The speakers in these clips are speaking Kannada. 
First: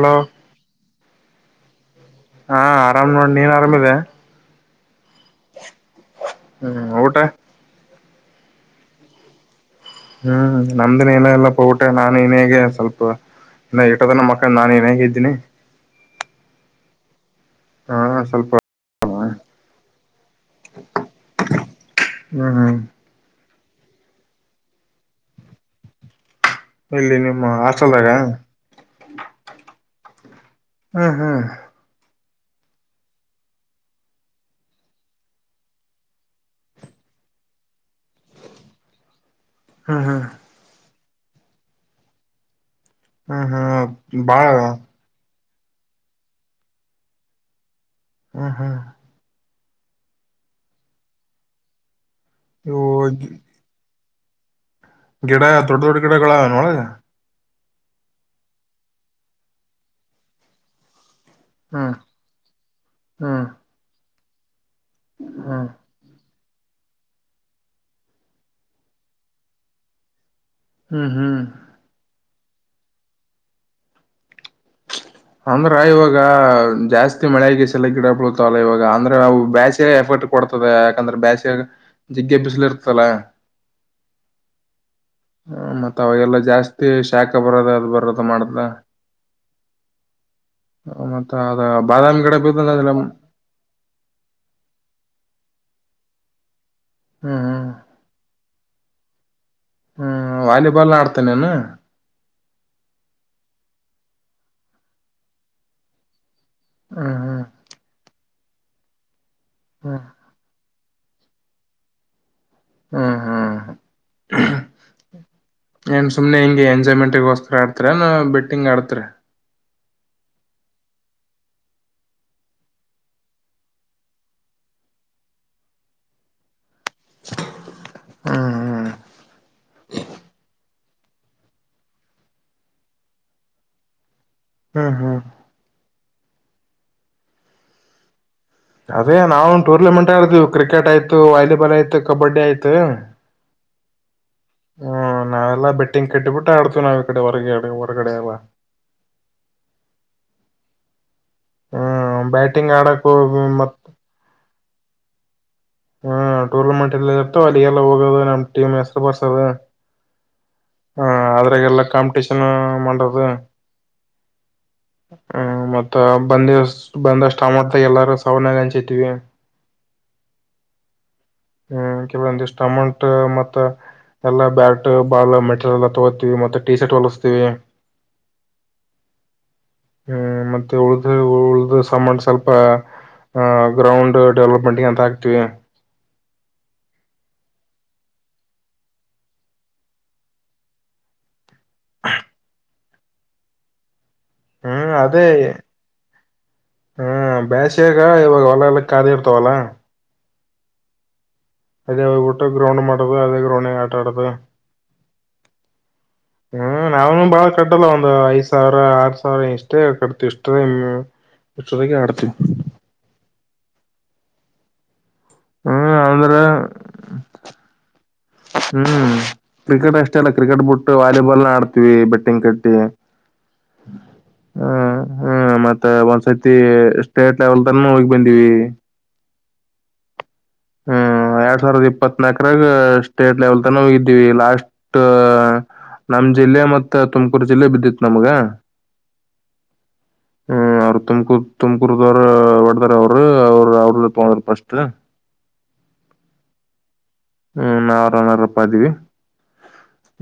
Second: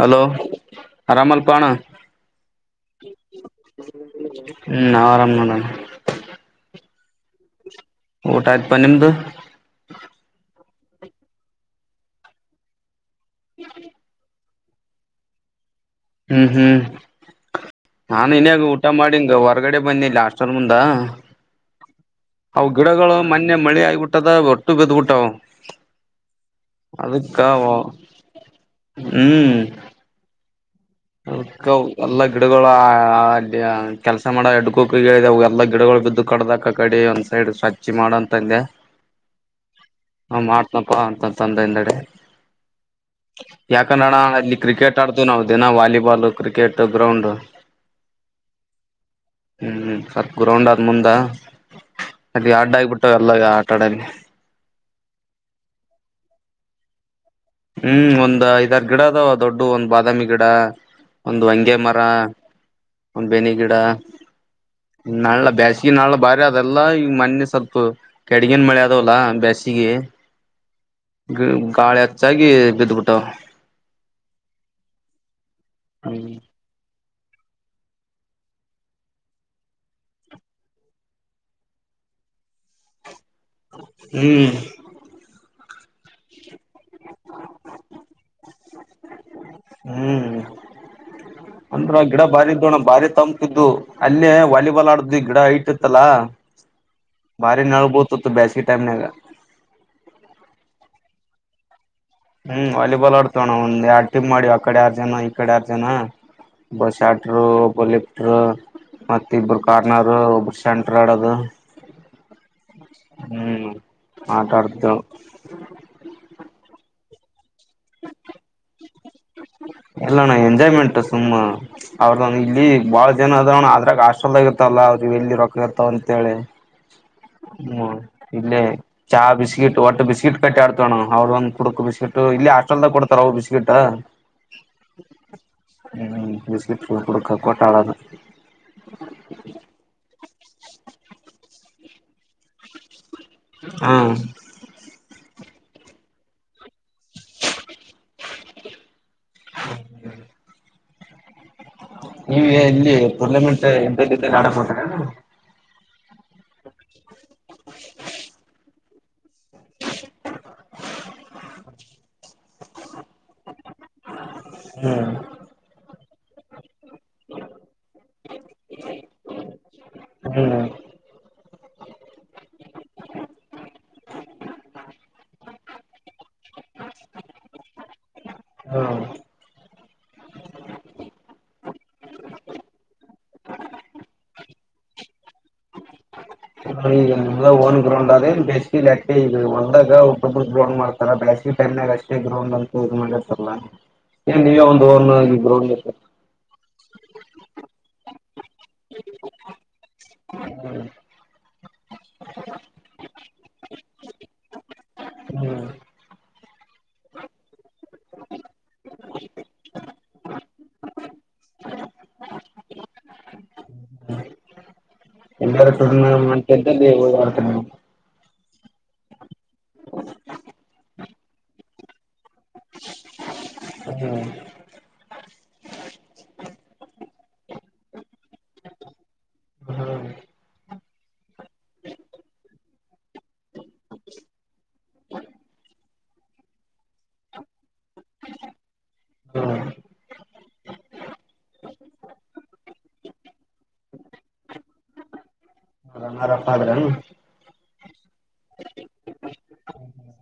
ಹಲೋ ಆರಾಮಲ್ಪಣ ಹಾ ಆರಾಮ್ ನೋಡ ನೀನ್ ಆರಾಮಿದೆ ಹ್ಮ್ ನಾವ್ ಆರಾಮ್ ನೋಡಣ ಹ್ಮ್ ಊಟ ಊಟ ಆಯ್ತಾಪಾ ನಿಮ್ದು ಹ್ಮ್ ನಮ್ದಿನ ಏನ ಇಲ್ಲಪ್ಪ ಊಟ್ ನಾನು ಇನೇಗೆ ಸ್ವಲ್ಪ ಇನ್ನ ಇಟದ ಮಕ್ಕಳ ನಾನು ಇನ್ ಹೀಗ ಎದ್ದೀನಿ ಹ್ಮ್ ಹ್ಮ್ ಹಾ ನಾನು ಸ್ವಲ್ಪ ಇನ್ಯಾಗ ಊಟ ಮಾಡಿಂಗ ಹೊರ್ಗಡೆ ಬಂದಿ ಹಾಸ್ವಲ್ ಮುಂದ ಹ್ಮ್ ಅವು ಹ್ಮ್ ಗಿಡಗಳು ಮೊನ್ನೆ ಮಳಿ ಆಗಬಿಟ್ಟದ ಒಟ್ಟು ಬಿದಬಿಟ್ಟಾವ ಇಲ್ಲಿ ನಿಮ್ಮ ಅದಕ್ಕವಾ ಹಾಸ್ಟೆಲ್ದಾಗ ಹ್ಮ್. ಹ್ಮ್ ಹ್ಮ್ [unintelligible] ಗಿಡಗಳು ಅ ಕೆಲಸ ಮಾಡ ಹೆಡಕುಕಗ ಹೇಳದ ಗಿಡಗಳು ಬಿದ್ದು ಕಡ್ದಕ್ಕ ಕಡೆ ಒಂದ್ ಸೈಡ್ ಸ್ವಚ್ ಚಿ ಮಾಡಂತಂದೆ ಹ್ಮ್ ಹ್ಮ್ ಹ್ಮ ಮಾಡ್ತ ಹ ಅಂತಂತಂದ ಇಂದಡೆ ಹ್ಮ್ ಯಾಕಂದಣ ಹ್ಮ್ ಬಾಳ ಇಲ್ಲಿ ಕ್ರಿಕೆಟ್ ಆಡ್ದು ನಾವು ದಿನ ವಾಲಿಬಾಲ್ ಕ್ರಿಕೆಟ್ ಗ್ರೌಂಡ್ ಹ್ಮ ಹ್ಮ್ ಹ್ಮ್ ಸ್ವಲ್ಪ ಗ್ರೌಂಡ್ ಆದ್ ಮುಂದ ಅಲ್ಲಿ ಆಡ್ಡ ಇವು ಆಗಬಿಟ್ಟಾವ ಎಲ್ಲ ಆಟ ಆಡಲಿ ಗಿಡ ದೂಡ ದೂಡ್ ಗಿಡಗಳಾವನ ಒಳಗ ಹ್ಮ್ ಒಂದ್ ಐದ ಹತ್ತ ಗಿಡ ಅದಾವ ದೊಡ್ಡ ಒಂದ್ ಬಾದಾಮಿ ಗಿಡ. ಒಂದು ವಂಗ್ಯ ಹ್ಮ್ ಮರ ಒಂದ್ ಹ್ಮ್ ಬೆನಿ ಗಿಡ. ನಳ ಹ್ಮ್ ಬ್ಯಾಸಿಗಿ ನಾಳ ಬಾರಿ. ಅದೆಲ್ಲಾ ಈ ಮೊನ್ನೆ ಸ್ವಲ್ಪ ಕೆಡಗಿನ ಮಳೆ ಅದವಲ್ಲ ಬ್ಯಾಸಿಗಿ. ಹ್ಮ್ ಹ್ಮ್ ಗಾಳಿ ಹೆಚ್ಚಾಗಿ ಬಿಡ್ಡಬಿಟ್ಟವ್. ಅಂದ್ರ ಇವಾಗ ಜಾಸ್ತಿ. ಮಳೆಗೆಸಲ ಗಿಡ ಬಳ್ತಾವಲ್ಲ ಇವಾಗ ಅಂದ್ರೆ ಅವು ಬ್ಯಾಸ್ಯಾಗ್ ಎಫೆಕ್ಟ್ ಕೊಡ್ತದೆ ಯಾಕಂದ್ರ ಬ್ಯಾಸ್ಯಾಗ್. ಜಿಗ್ಗೆ ಬಿಸಿಲು ಇರ್ತಲ್ಲ. ಹ್ಮ್. ಹ ಮತ್ತತ್ ಅವಾಗೆಲ್ಲ ಜಾಸ್ತಿ ಶಾಖ ಬರದ ಅದು ಬರದ ಮಾಡ್ದ. ಹ್ಮ್. ಅದ ಅಂದ್ರ ಬಾದಾಮಿ ಗಿಡ ಬಾರಿ ಬಿದ್ದಲ್ಲ ಇದಣ್ಣ ಅದೆಲ್ಲ ಭಾರಿ ಹ್ಮ್ ತಂಪಿದ್ದು ಅಲ್ಲೇ ವಾಲಿಬಾಲ್ ಆಡ್ದ್ವಿ ಗಿಡ ಅಯ್ತಿ. ಅಲ್ಲಾ ಬಾರಿ ಹ್ಮ್ ನೆಲ್ ಬಿಲ್ತೇತಿ ಬ್ಯಾಸ್ಗೀ ಟೈಮ್ನಾಗ. ಹ್ಮ್ ವಾಲಿಬಾಲ್ ಆಡ್ತೀನಿನು. ಹ್ಮ್ ವಾಲಿಬಾಲ್ ಆಡ್ತೇವಿ ಒಂದ್ ಎರಡ್ ಟಿಮ್ ಮಾಡಿವ್ ಆಕಡೆ ಆರ್ ಜನ ಈ ಕಡೆ ಆರ್ ಜನ. ಒಬ್ಬ ಹ್ಮ್ ಶ್ಯಾಟ್ರು ಒಬ್ಬ ಲಿಫ್ಟರು ಮತ್ತ ಇಬರು ಹ್ಮ್ ಕಾರ್ನರ್ರು ಒಬ್ಬರು ಶ. [unintelligible] ಹ್ಮ್ ಹ್ಮ್ ಆಟ ಆಡ್ತೇವು ಏನ್ ಸುಮ್ನೆ ಹಿಂಗೆ ಎಂಜಾಯ್ಮೆಂಟ್ಗೋಸ್. ಆಡ್ತೀರ್ ಎನ ಬೆಟ್ಟಿಂಗ್ ಆಡ್ತರ. ಇಲ್ಲನ್ನ ಎಂಜಾಯ್ಮೆಂಟ್ ಸುಮ್ಮ. ಅವ್ರ ಇಲ್ಲಿ ಬಾಳ ಜನ ಅದವನ್ನ ಅದ್ರಾಗ ಆಶ್ರಮದಾಗ ಇರ್ತಾರಲ್ಲಾ ಅವ್ರ ಎಲ್ಲಿ ರೊಕ್ಕ ಇರ್ತವಂತೇಳಿ. [inaudible] ಹ್ಮ ಹ್ಮ್ ಇಲ್ಲೆ ಚಾ ಬಿಸ್ಕಿಟ್ ಒಟ್ಟು ಬಿಸ್ಕಿಟ್ ಕಟ್ಟಿ ಅಡ್ತೆವ್ ನಾವ ಅವರು ಒಂದು ಪುಡಕ್ ಬಿಸ್ಕಿಟ್ ಇಲ್ಲ. ಚೆಂದಗಿ ಕೊಡ್ತಾರವು ಬಿಸ್ಕೆಟ್. ಹ್ಮ್ ಹ್ಮ್. ಹ್ಮ ಬಿಸ್ಕಿಟ್ ಪುಡುಕ ಕೊಟ್ಟ ಆಡೋಣ. ಅದೇ ನಾವು ಒಂದ ಟೂರ್ನಮೆಂಟ್ ಆಡತವಿ ಕ್ರಿಕೆಟ್ ಆಯ್ತು ವಾಲಿಬಾಲ್ ಆಯ್ತು ಕಬಡ್ಡಿ ಆಯ್ತು. ಹ್ಮ. ಹ್ಮ ನಾವೆಲ್ಲಾ ಬೆಟ್ಟಿಂಗ್ ಕಟ್ಟಿಬಿಟ್ಟ ಆಡ್ತವ ನಾವ. ಡೆ ಹೊರಗಡೆ ಹೊರಗಡೆವಾ. ನೀವ ಎಲ್ಲಿ ಆಡಕ್ ಹೋಗ ಟೂರ್ನಾಮೆಂಟ್ ಮತ್ [unintelligible] ಹೊಂಟಾರ್ ಏನ್. ಹ್ಮ ಟೂರ್ನಮೆಂಟ್ ಎಲ್ಲ ಇರ್ತವೆ ಅಲ್ಲಿ ಎಲ್ಲ ಹೋಗೋ ನಮ್ ಟೀಮ್ ಹೆಸರ ಬರ್ಸಿ. ಹ ಅದ್ರಾಗಲ್ಲ ಕಾಂಪಿಟಷನ್ ಮಾಡುಂದ. ಹ್ಮ್. ಬಂದ ಬಂದಷ್ಟ ಅಮೌಂಟ್ ಎಲ್ಲಾರು ಸಾವನಾಗ ಹಂಚಿದವಿ ಹ್ಮ್. ಹ್ಮ್ ಕೆಲವಂದ ಸ್ಟಮಂಟ್ ಮತ್ತ ಎಲ್ಲಾ ಬ್ಯಾಟ್ ಬಾಳ ಮೆಟರಿಯಲ್ ಎಲ್ಲ ತಗೋತಿವಿ. ಮತ್ತೆ ಟೀ ಶರ್ಟ್ ಹೊಲಸ್ತೀ. ಹಾ. ಹ್ಮ್ ಮತ್ತೆ ಉಳ್ದ ಉಳ್ದ ಸಾಮಂಡ ಸ್ವಲ್ಪ. ಆಹ ಗ್ರೌಂಡ್ ಡೆವಲಪ್ಮೆಂಟ್ ಗೆ ಅಂತ ಹಾಕ್ತಿವಿ. ಈಗಮ್ದ ಓನ್ ಗ್ರೌಂಡ್ ಅೇ ಬೇಸ್ ಈಗ ಒಂದಾಗ ಡ್ಬ ಗ್ರೌಂಡ್ ಮಾಡ್ತಾರ ಬೇ. ಈ ಟೈಮಾಗ ಅಷ್ಟೇ ಗ್ರೌಂಡ್ ಅಂತೂ ಇ ಈ ಮಾಡರ್ತಲ್ಲ ಏನ್ ನೀವ ಒಂದು ಈ ಗ್ರೌಂಡ್. ಹ್ಮ ಬಸಿಯಾಗ ಇವಾಗ ಹೊಲಕ್ಕೆ ಖಾಲಿ ಇಡ್ತವಲ್ಲ. ಹ್ಮ. ಅದೇೋಗಬೊಟ್ಟು ಗ್ರೌಂಡ್ ಮಾಡತ ಅದೇ ಗ್ರೌಂಡ ಆಟ ಆಡದ. ಹ್ಮ್ ಹ್ಮ್ ನಾವ್ ಬಾಳ ಕಟ್ಟಲ್ಲ ಒಂದು್ ಐದ ಸಾವಿರ ಆರ್ ಸಾವಿರ ಇಷ್ಟೇ ಕಟ್ತವಿ ಇಷ್ಟ. [unintelligible] ಹ. ಎಲ್ಲಾರ ತು ಹ್ಮ್ [unintelligible] ಅಂದ್ರ ಮಾಡ್ತಂತ ಓದಡ್ತ ಹ್ಮ್ ಕ್ರಿಕೆಟ್ ಅಷ್ಟೇ ಅಲ್ಲ ಕ್ರಿಕೆಟ್ ಬಿಟ್ಟು ವಾಲಿಬಾಲ್ನ ಆಡ್ತೀವಿ ಬೆಟ್ಟ [unintelligible] ಕಟ್ಟಿ ಹ್ಮ್ ಹ್ಮ ಹ್ಮ್ ಮತ್ತ ಒಂದ್ಸತಿ ಸ್ಟೇಟ್ ಲೆವೆಲ್ [unintelligible] ತನೂ ಹೋಗಿ ಬಂದಿವಿ ಹಾ ಹ್ಮ ಎರಡ್ ಸಾವಿರದ ಇಪ್ಪತ್ನಾಕರಾಗ ಸ್ಟೇಟ್ ಲೆವೆಲ್ ತನ ಹ ಇದ್ದೀವಿ ಲಾಸ್ಟ್ [unintelligible] ನಮ್ ಜಿಲ್ಲೆ ಮತ್ತ ತುಮಕುರು ಜಿಲ್ಲೆ ಬಿದ್ದಿತ್ ನಮ್ಗ ಹ್ಮ [unintelligible] [inaudible] ಹ್ಮ್ ಅವ್ರರು ತುಮಕೂರ್ ತುಮಕೂರ್ದವರ ಒಡ್ದಾರ ಅವರು ಅವರು ಅವ್ರಲ್ಲ [unintelligible] ತಗೊಂಡ್ರ ಪಸ್ಟ್ ಹರಪ್ಪ್ರ [unintelligible] ಹ್ಮ್ ನಾವವುರನರಪ್ಪ [unintelligible] ಇದ್ದೀವಿ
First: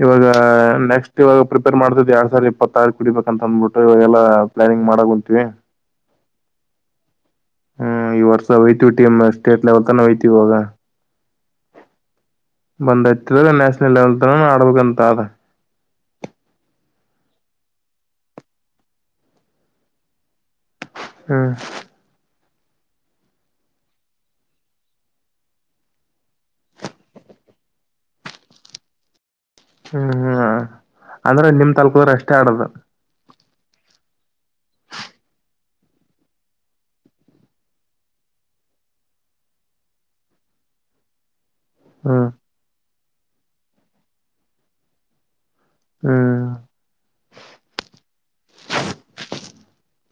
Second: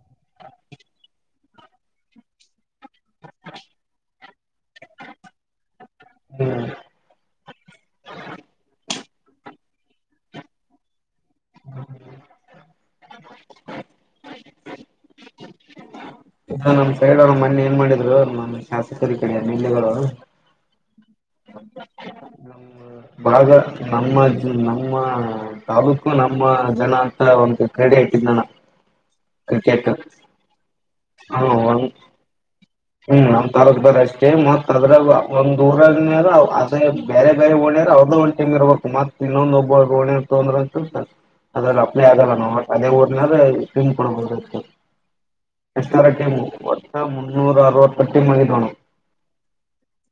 ಇವಾಗ ನೆಕ್ಸ್ಟ್ ಇವಾಗ ಪ್ರಿಪೇರ್ ಮಾಡ್ತಿದ್ದ್ ಎರಡ್ ಸಾವಿರ ಇಪ್ಪಾರು [unintelligible] ವಡಿಬೇಕ ಅಂತ ಅಂದ್ಬಿಟ್ಟುವಾಗಲ್ಲ ಪ್ಲಾನಿಂಗ್ ಮಾಡಿ ಮಾಡಂತೀವಿ [unintelligible] ಹ್ಮ್ ಹ್ಮ್ ಈ ವರ್ಷ ಹಯ್ತವಿ ಟೀಮ್ ಸ್ಟೇಟ್ ಲೆವೆಲ್ ತಾನ ಹಯ್ತವಿ ಆಗ [unintelligible] ಬಂದ ಇತಿದಾಗ ನ್ಯಾಷನಲ್ ಲೆವೆಲ್ ತನ ಆಡ್ಬೇಕಂತ ಅ [unintelligible] ಇದು ನಮ್ ಸೈಡ್ ಅವ [unintelligible] ಏನ್ ಮಾಡಿದ್ರು ನಮ್ಮ ಶಾಸಕರಿ ಕಡೆಗರು ಹ್ಮ್ ಬಾಗ ನಮ್ಮ ನಮ್ಮ ತಾಲೂಕು ನಮ್ಮ ಜನ ಅಂತ ಒಂದು ಕ್ರೀಡೆ ಕ [unintelligible] [inaudible] ಹ್ಮ್ ಹ್ಮ್ ಹ ಅಂದ್ರೆ ನಿಮ್ ತಾಲೂಕುದವ್ರು ಅಷ್ಟೇ ಆಡದು ತಾಲೂಕ್ ಬ ಅಷ್ಟೇ ಮತ್ತತ್ ಅದ್ರ ಒಂದ್ ದೂರಲ್ಲಿಸ ಬೇರೆ ಗಾಯ ಒಣ ಅವದೋ ಒಂದು ಟೀಮ್ ಇರ್ಬೇಕು ಮತ್ತ ಇನ್ನೊಂದು ಒಬ್ಬ ಒಣೆ ತೊಂದ್ರ ಅಂತಸ ಅ ಒಂದು ಅಪ್ಲೇ ಹ್ಮ್ ಆಗಲ್ಲ ನ ಅದೇ ಒ [unintelligible] ನರ ಟೀಮ್ ಕೊಡಬೋುದು ಎಷ್ಟರ ಹ್ಮ್ ಟೀಮು ಒಟ್ಟ ಮುನ್ನೂರ ಆರವತ್ತು ಟೀಮ್ ಆಗಿದ [unintelligible]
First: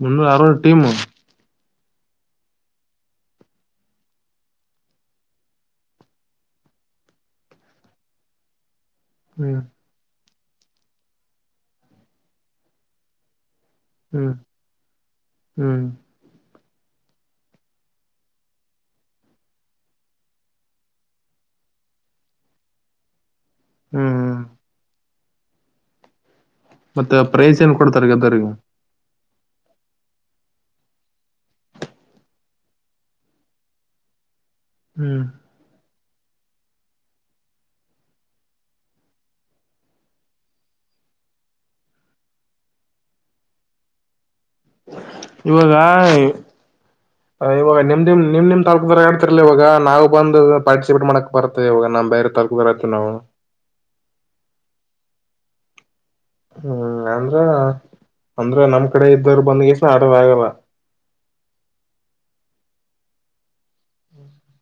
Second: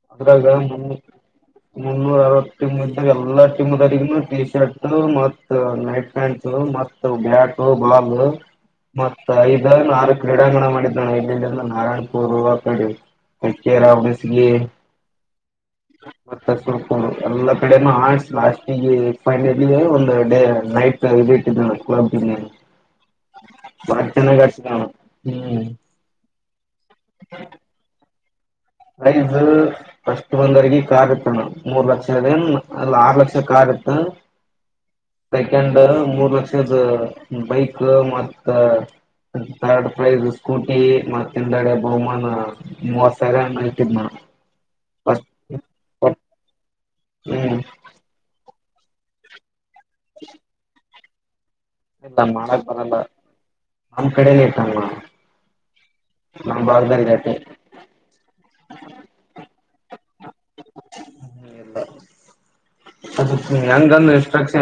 ಮುನ್ನೂರ ಅ ಅರವತ್ತು ಟೀಮು ಮುನ್ನೂರ ಆರವತ್ ಟೀಮ್ ಇದಾಗ ಎಲ್ಲಾ ಟೀಮ್ ದವರಿಗ ಟಿ ಶರ್ಟ್ ಮತ್ ನೈಟ್ ಪ್ಯಾಂಟ್ಸ್ ಮತ್ ಬ್ಯಾಟ್ ಹ ಬಲ [unintelligible] ಮತ್ತ ಹ್ಮ್ ಐದ ಆರು [unintelligible] ಕ್ರೀಡಾಂಗಣ ಮಾಡಿದ್ದಣ ಇಲ್ಲಿಲ್ಲಿಂದ ನಾರಾಯಣಪುರ್ ಕಡೆ ಅಕೆರಾ ಹ್ಮ್ ಬೇಸಿಗೆ ಹ್ಮ್ ಮತ್ತಕು [unintelligible] ಎಲ್ಲ ಕಡೆನೂ ಆಸ್ ಲಾಸ್ಟಿಗೆ ಫೈನಲಿ ಒಂದು ಡೇ ನೈಟ್ ಇ ಇಟ್ಟಿದ್ದ ಕ್ಲ [unintelligible] ಹ [unintelligible] [inaudible] ಹ [unintelligible] [inaudible] ಮ [unintelligible] ಚನ್ನ ಗ ಹ್ಮ್ ಮತ್ತೆ ಪ್ರೈಸ್ ಏನ್ ಕೊಡ್ತಾರೆ ಗೆದರ್ಗೇ ಪ್ರೈಜ ಫಸ್ಟ್ ಒಂದ್ವರಿಗಿ ಕರ್ ಆಗತ್ತಣ ಮೂರ್ ಲಕ್ಷ ಅದ ಆರ್ ಲಕ್ಷ ಕರ್ ತ್ತ ಹ್ಮ್ [unintelligible] [unintelligible] ಮೂರು ಲಕ್ಷದ ಬೈಕ್ ಮತ್ತ ತರ್ಡ್ ಪ್ರೈಸ್ ಸ್ಕೂಟಿ ಮತ್ತಿಂದಡೆ ಬಹುಮಾನ ಮೂವತ್ ಸಾವಿರ ಆಯ್ತಿದಮ್ಮ ಇವಾಗ ಹ್ಮ್ ಇವಾಗ ನಿಮ್ದಿಮ್ ನಿಮ್ ನಿಮ್ ತಾಕದ ಆಡ್ತಿರ್ಲಿಲ್ಲವಾಗ ನಾವು ಬಂದು ಪಾರ್ಟಿಸಿಪೇಟ್ ಮಾಡಕ್ ಪರತ ಹ ಇಲ್ಲ ಅಂಬೈರ ತಾಲ್ಕ ಮಾಡಕ್ ಬರಲ್ಲ ಕರತನ್ನಾವಣ [unintelligible] ನಮ್ ಕಡೆನೇ ಇಟ್ಟಮ್ಮ ನಮ್ ಹ್ಮ್ ಭಾಗದಲ್ಲಿ ಇಟ್ಟೆ ಅಂದ್ರ [unintelligible] ಅಂದ್ರ ನಮ್ ಕಡೆ ಇದ್ದರು ಬಂದ್ಗೆಸ ಆಡವ ಆಗಲ್ಲ ಹ್ಮ ಎಲ್ಲ [unintelligible] ಅದು ಇಷ್ಟ್ರಕ್ಷ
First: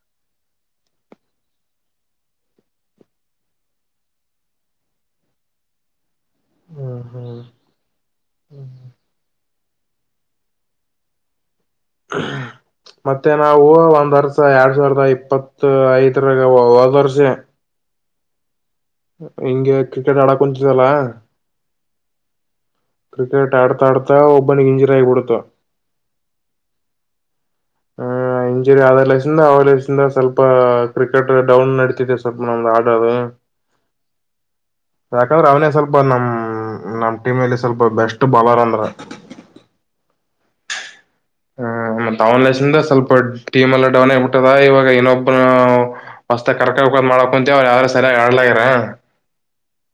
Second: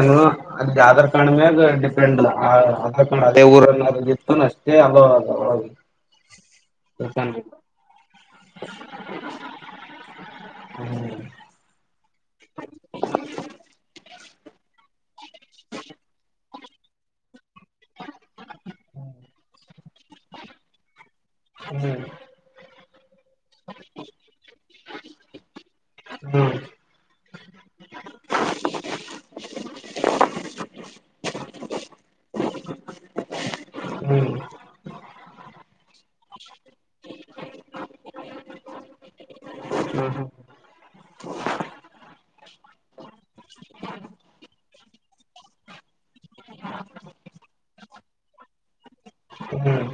ಅದು ಜಾರಾಣ [unintelligible] ಅದಕ್ ಅದೇ ಊರನ್ನತ್ತು ಅಷ್ಟೇ ಅಲ್ಲ ಒ [unintelligible] ತ ಹ್ಮ್ ಹ್ಮ್ [unintelligible] [inaudible] ಹ್ಮ [unintelligible] [inaudible] ಮತ್ತೆ ನಾವು ಒಂದ್ ವರ್ಸ ಎರಡ್ ಸಾವಿರದ ಇಪ್ಪ [unintelligible] ಇಪ್ಪತ್ತು ಐದರಗ ಹೊದರ್ಸೆ ಹಿಂಗೆ ಕ್ರಿಕೆಟ್ ಆಡಕ್ ಕುಂತಿದಲ್ಲ. ಹ್ಮ್ ಕ್ರಿಕೆಟ್ ಆಡ್ತಾ ಆಡ್ತಾ ಒಬ್ಬನಿಗೆ ಇಂಜರಿ ಆಗಿಬಿಡತ ಹ್ಮ್ ಆ ಇಂಜುರಿ ಆದ ಲಲೆಸಿಂದ ಲಲೆೈಸಿಂದ ಸ್ವಲ್ಪ ಕ್ರಿಕೆಟ್ ಡೌನ್ ನಡತಿದೆ ಸ್ವಲ್ಪ ಮಾ ಡ್ರಾವೆ ಹ್ಮ್ ಯಾಕಂದ್ರೆ ಅವನೇ ಸ್ವಲ್ಪ ನಮ್ ನಮ್ ಟೀಮಲ್ಲಿ ಸ್ವಲ್ಪ ಬೆಸ್ಟ್ ಬಾಲರ್ ಅಂದ್ರ. ಹ್ಮ್ ಹ್ಮ್ ಹಾ ತಾವನ್ ದಸಿಂದ ಸ್ವಲ್ಪ ಟೀಮ ಎಲ್ಲ ಡೌನ್ ಆಗ್ಬಿಟ್ಟದ ಇವಾಗ ಇನೊಬ್ಬನ ಹೊಸ್ ಕರ್ಕ. ಮಾಡಕ ಕುಂತ ಅವ್ ಯಾರ ಸರಿಯ ಆಡ್ಲರ ಹ್ಮ್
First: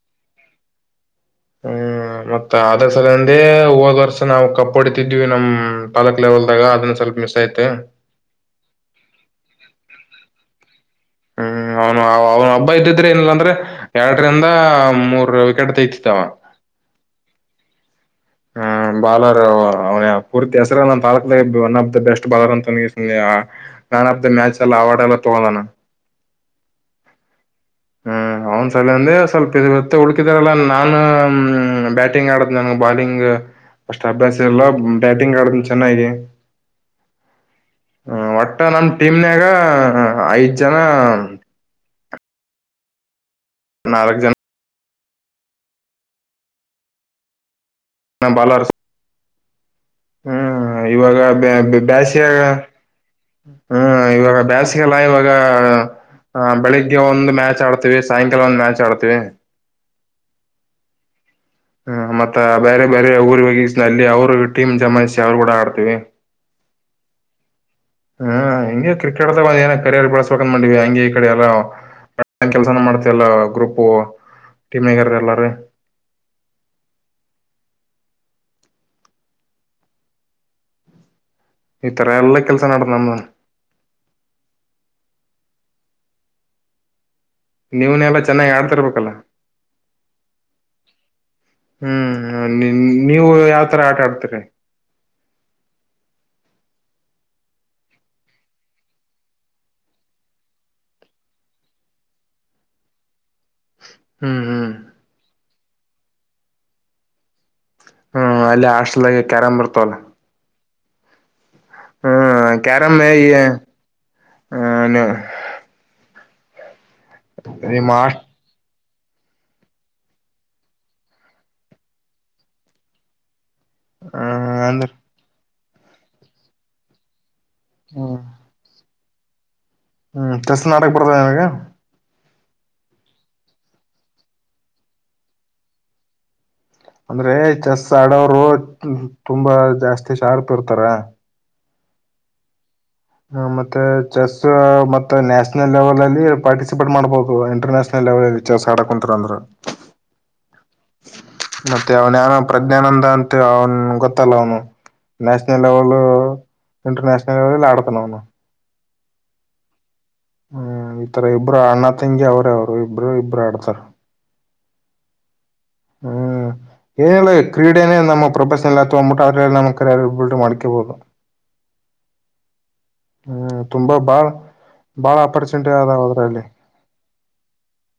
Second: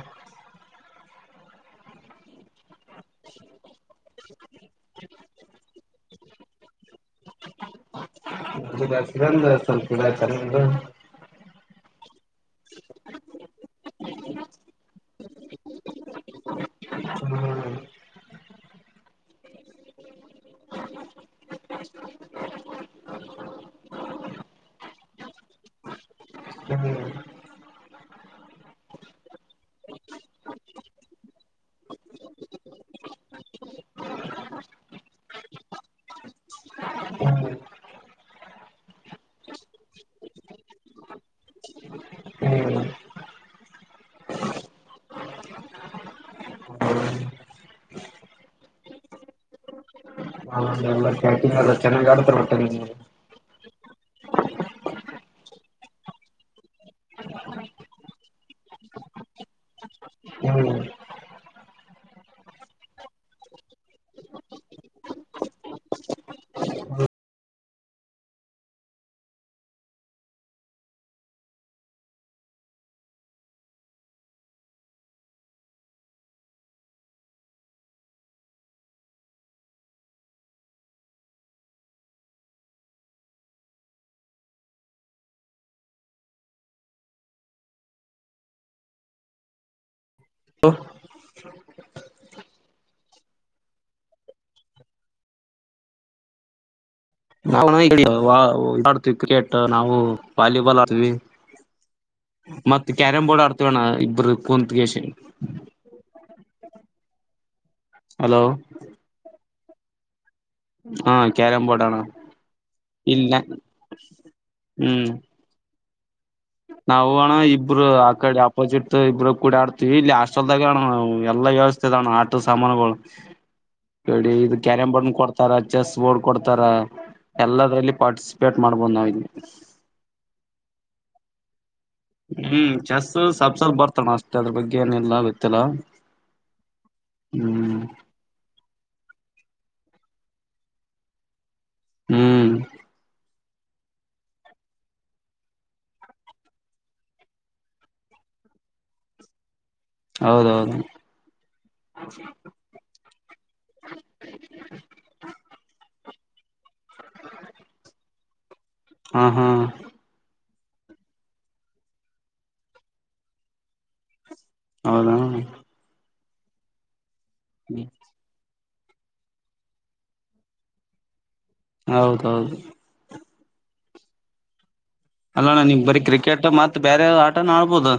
ಹ್ಮ್ ಮತ್ತ ಅದ್ರ ಸಲಂದೇ ಹೋಗ ವರ್ಸ ನಾವು ಕಪ್ ಹೊಡತಿದ್ವಿ ನಮ್ ಪಾಲಕ್ ಲೆವೆಲ್ದಾಗ ಅದನ್ನ ಸಲ ಮಸಯತ [unintelligible] ಹ್ಮ್ ಅವನು ಅವನ ಹಬ್ಬ ಇದ್ದಿದ್ರೆ ಏನಿಲ್ಲಾಂದ್ರೆ ಎರಡರಿಂದ ಮೂರ್ ವಿಕೆಟ್ ತೆಗತಿತ್ತವ [inaudible] ಹ್ಮ್ ಬಾಲರ್ ಅವನ ಪೂರ್ತಿ ಹೆಸರ ನ ತಾಲೂಕ one of the best bowler ಅಂತ [unintelligible] ಹ ಮನ್ ಆಫ್ ದ ಮಚ್ ಎಲ್ಲ ಅವಾರ್ಡ್ ಎಲ್ಲ ತೋಗಳನ. ಹಾ ಅವನ್ ಸಲ ಅಂದೆ ಸ್ವಲ್ಪ ಇವತ್ತ ಉಳ್ಕಿದಾರಲ್ಲ ನಾನು ಬ್ಯಾಟಿಂಗ್ ಆಡದ್ ನನ್ ಬಾಲಿಂಗ್. ಅಷ್ಟ್ ಅಭ್ಯಾಸ ಎಲ್ಲ ಬ್ಯಾಟಿಂಗ್ ಆಡದನ್ ಚೆನ್ನಾಗಿ. ಹ ಒಟ್ಟ ನನ್ ಟೀಮ್ನಯಾಗ ಐದ್ ಜನ ನಾಲ್ಕ ಜನ ನ ಬಲರ್ಸ್ ಹ್ಮ್ ಎಲ್ಲ ಇವಾಗ ಬ್ಯಾಟಿಂಗ್ ಎಲ್ಲ ಚೆನ್ನಾಗ್ ಆಡ್ತಾರ ಬ್ಯಾಸಿಗ್ಯಗ ಒಟ್ಟ ನಿಮ್ದು ಹ್ಮ ಇವಾಗ ಬ್ಯಾಸಿಗೆಲ್ಲ ಇವಾಗ ಹ ಬೆಳಿಗ್ಗೆ ಒಂದ್ ಮ್ಯಾಚ್ ಆಡ್ತವಿ ಸಾಯಂಕಾಲ ಒಂದ್ ಮ್ಯಾಚ್ ಆಡ್ತವಿ. ಹ್ಮ್ ಹ್ಮ್ ಮತ್ತ ಬೇರೆ ಬೇರೆ ಊರಿಗೆ ಹೋಗಿ ಅಲ್ಲಿ ಅವ್ರು ಟೀಮ್ ಜಮಾಯಿಸಿ ಅವ್ರು ಕೂಡ ಆಡ್ತೀವಿ. [inaudible] ಹ್ಮ್ ಹಿಂಗೆ ಕ್ರಿಕೆಟ್ ಏನ ಕರಿಯರ್ ಬೆಳಸ್ಬೇಕಂದ ಮಾಡಂದಿವವಿ ಹಂಗಗೆ ಈ ಕಡೆ ಎಲ್ಲ ನ್ ಕೆಲ್ಸನ ಮಾಡ್ತ ಎಲ್ಲ ಗ್ರೂಪ್ ಟೀಮ್ಗ್ಯಾರ ಎಲ್ಲಾರ್. [inaudible] ಇತ್ರ ಎಲ್ಲ ಕೆಲಸನ ನೀವ್ನೆಲ್ಲಾ ಚೆನ್ನಾಗಿ ಆಡ್ತರ್ಬೇಕಲ್ಲ [inaudible] ಹ್ಮ್ ನಿಮ್ ನೀವು ಯಾವ್ತರ ಆಟಾಡ್ತರಿ ನಡ್ವಿ ಕ್ರಿಕೆಟ್ ನಾವು ವಾಲಿಬಾಲ್ ಆತವಿ ಮತ್ತತ್ ಕ್ಯಾರಂ್ ಬೋರ್ಡ್ ಆಡ್ತವಣ್ಣ ಇಬ್ಬರು ಹ್ಮ್ ಹ್ಮ್ ಕುಂತ್ಗೆಸಿ. ಹ್ಮ್ ಹಲೋ ಅಲ್ಲಿ ಹಾಸ್ಲಾಗೆ ಕ್ಯಾರಾಮ್ ಬರ್ತವಲ್ಲ ಹಾ ಕ್ಯಾರಂ ಬೋರ್ಡ್ ಆಣನ ಕ್ಯಾರಮ್ ಇಲ್ಲ ಹ್ಮ್ ನಾವು ಅಣ ಇಬ್ರು ನಿಮ್ಮ ಆ ಹಾಸ್ಟ್ ಕಡೆ ಆಪೋಸಿಟ್. ಇಬ್ರ ಕೂಡ ಆಡ್ತೀವಿ ಇಲ್ಲಿ ಹಾಸ್ಟೆಲ್ದಾಗ ಅಣ್ಣ ಎಲ್ಲಾ ವ್ಯವಸ್ಥೆ ಅಣ್ಣ ಆಟಲ್ ಸಾಮಾನುಗಳು ಕಡಿ ಇದು ಅಂದ್ರ ಕ್ಯಾರಂ ಬೋರ್ಡ್ ಕೊಡ್ತಾರ ಚೆಸ್ ಬೋರ್ಡ್ ಕೊಡ್ತಾರ. ಎಲ್ಲರಲ್ಲಿ ಹ್ಮ್ ಪಾರ್ಟಿಸಿಪೇಟ್ ಮಾಡ್ಬೋದು ನಾವಿಲ್ಲಿ. ಹ್ಮ್ ಚಟೆಸ್ ನಾಕ್ ಬರ್ತದೆ ನಿಮಗೆ ಹ್ಮ್ ಚೆಸ್ ಸಪ್ಸಲ್ ಬರ್ತಾನ ಅಷ್ಟೇ ಅದ್ರ ಬಗ್ಗೆ ಏನಿಲ್ಲ ಗೊತ್ತಿಲ್ಲ ಅಂದ್ರೆ ಹ್ಮ್ ಚೆಸ್ ಆಡೋರು ತುಂಬಾ ಜಾಸ್ತಿ ಶಾರಪ್ ಇರ್ತಾರ ಹ್ಮ್ ಮತ್ತೆ ಚೆಸ್ ಮತ್ತೆ ನ್ಯಾಷನಲ್ ಲೆವೆಲ್ ಅಲ್ಲಿ ಪಾರ್ಟಿಸಿಪೇಟ್ ಮಾಡ್ಬಹುದು ಇಂಟರ್ನ್ಯಾಷನಲ್ ಲೆವೆಲ್ ಚೆಸ್ ಆಡಕ ಕುಂಂತರ ಅಂದ್ರ ಹೌದೌದು ಮತ್ತೆ ಅವನ್ನ ಪ್ರಜ್ಞಾನಂದ ಅಂತ ಅವನ್ ಗೊತ್ತಲ್ಲ ಅವನು ನೇಷನಲ್ ಲೆವೆಲ್ ಇಂಟರ್ನೆೇಷನಲ್ ಲೇವೆಲ್ ಆಡ್ತನವುನು ಹ್ಮ ಹ್ಮ ಹ್ಮ್ ಈತರ ಇಬ್ರು ಅಣ್ಣ ತಂಗಿ ಅವರೇ ಅವ್ರು ಇಬ್ರು ಇಬ್ರು ಆಡ್ತಾರ ಹೌದಾ ಹ್ಮ್ ಏನಿಲ್ಲ ಕ್ರೀಡೆನ ನಮ್ಮ ಪ್ರೊಬ ಎಲ್ಲ ಹೋಗ್ಬಿಟ್ಟ ಅವರೆಲ್ಲಿ ನಮಬ್ಬಲ್ಟ್ ಮ ಮಾಡಿಕ್ಕೆಬೋುದು ಹೌದೌದು ಹ್ಮ ತುಂಬಾ ಬಾಳ್ ಬಾಳ ಅಲ್ಲಣ್ಣ ನೀ ಆಪರ್ಚುನಿಟಿ ಬರೀ ಅದಾವ ಅದ್ರಲ್ಲಿ ಕ್ರಿಕೆಟ್ ಮತ್ ಬೇರೆ ಆಟನ ಆಡ್ಬೋದು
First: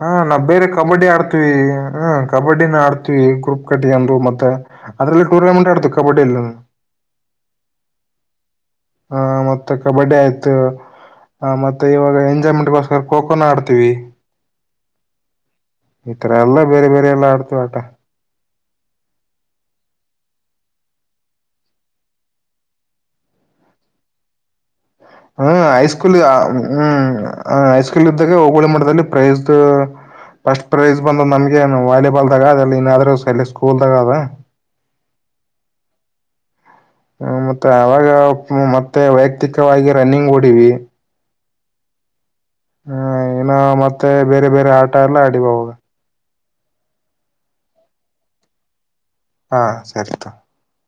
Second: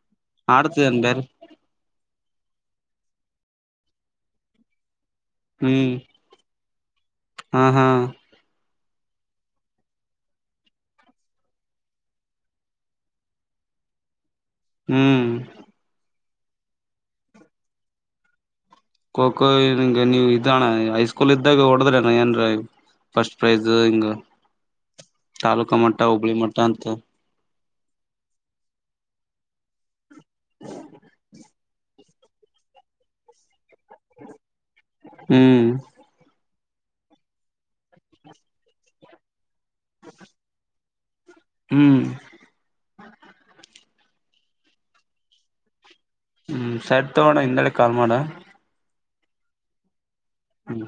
ಹಾ ನಾ ಬೇರೆ ಆಡ್ತಿದನ್ ಕಬಡ್ಡಿ ಬೇರೆ ಆಡ್ತೀವಿ ಹ್ಮ ಕಬಡ್ಡಿನ ಆಡ್ತ ಗ್ರೂಪ್ ಕಟ್ಟಿ ಅಂದು ಮತ್ತೆ ಅದ್ರಲ್ಲಿ ಟೂರ್ನಮೆಂಟ್ ಆಡತು ಹ್ಮ್ ಕಬಡಯಲ್ಲಿ ಹಾ ಹಾ ಹಾ ಮತ್ತೆ ಕಬಡ್ಡಿ ಆಯ್ತು ಹ ಮತ್ತೆ ಇವಾಗ ಎಂಜಾಯ್ಮೆಂಟ್ಗೋಸ್ಕರ ಕೊಖೋನ ಆಡ್ತೀವಿ ಹ್ಮ್ ಈತರ ಎಲ್ಲ ಬೇರೆ ಬೇರೆ ಎಲ್ಲ ಆಡ್ತು ಆಟ ಖೋ ಖೋಗೆ ನೀವ್ ಇದ್ದಣ ಹೈಸ್ಕೂಲ್ ಇದ್ದಾಗ ಹೊಡದ್ರಣ ಏನ್ ಫಸ್ಟ್ ಪ್ರೈಸ್ ಹಂಗ ಹ್ಮ್ ಹೈಸ್ಕೂಲ್ ಹ್ಮ್ ಹಸ್ಕೂ ಇದಾಗ ಹೋಗಳಿ ಮಾಡದಲ್ಲಿ ಪ್ರೈಸ್ ಫಸ್ಟ್ ಪ್ರೈಸ್ ಬಂದ ನಮ ಈನು ವಾಲಿಬಾಲ್ದಾಗ ಅಲ್ಲಿ ಏನಾದ್ರೂ ಸಲ್ಲಿ ಸ್ಕೂಲ್ದಾಗ ಅದ ಹ್ಮ್ ಹ್ಮ ಮತ್ತೆ ಅವಾಗ ಮತ್ತೆ ವೈಯಕ್ತಿಕವಾಗಿ ರನ್ನಿಂಗ್ ಓಡಿವಿ ಹ್ಮ್ ಹ್ಮ ಏನ ಮತ್ತೆ ಬೇರೆ ಬೇರೆ ಆಟ ಎಲ್ಲ ಆಡಿಬ ಹಾಗ ಹ್ಮ್ ಸೈಟ್ ತಗೋಣ ಹಿಂದೆಳ ಕಾಲ್ ಮಾಡ ಹಾ ಸರಿತ ಹ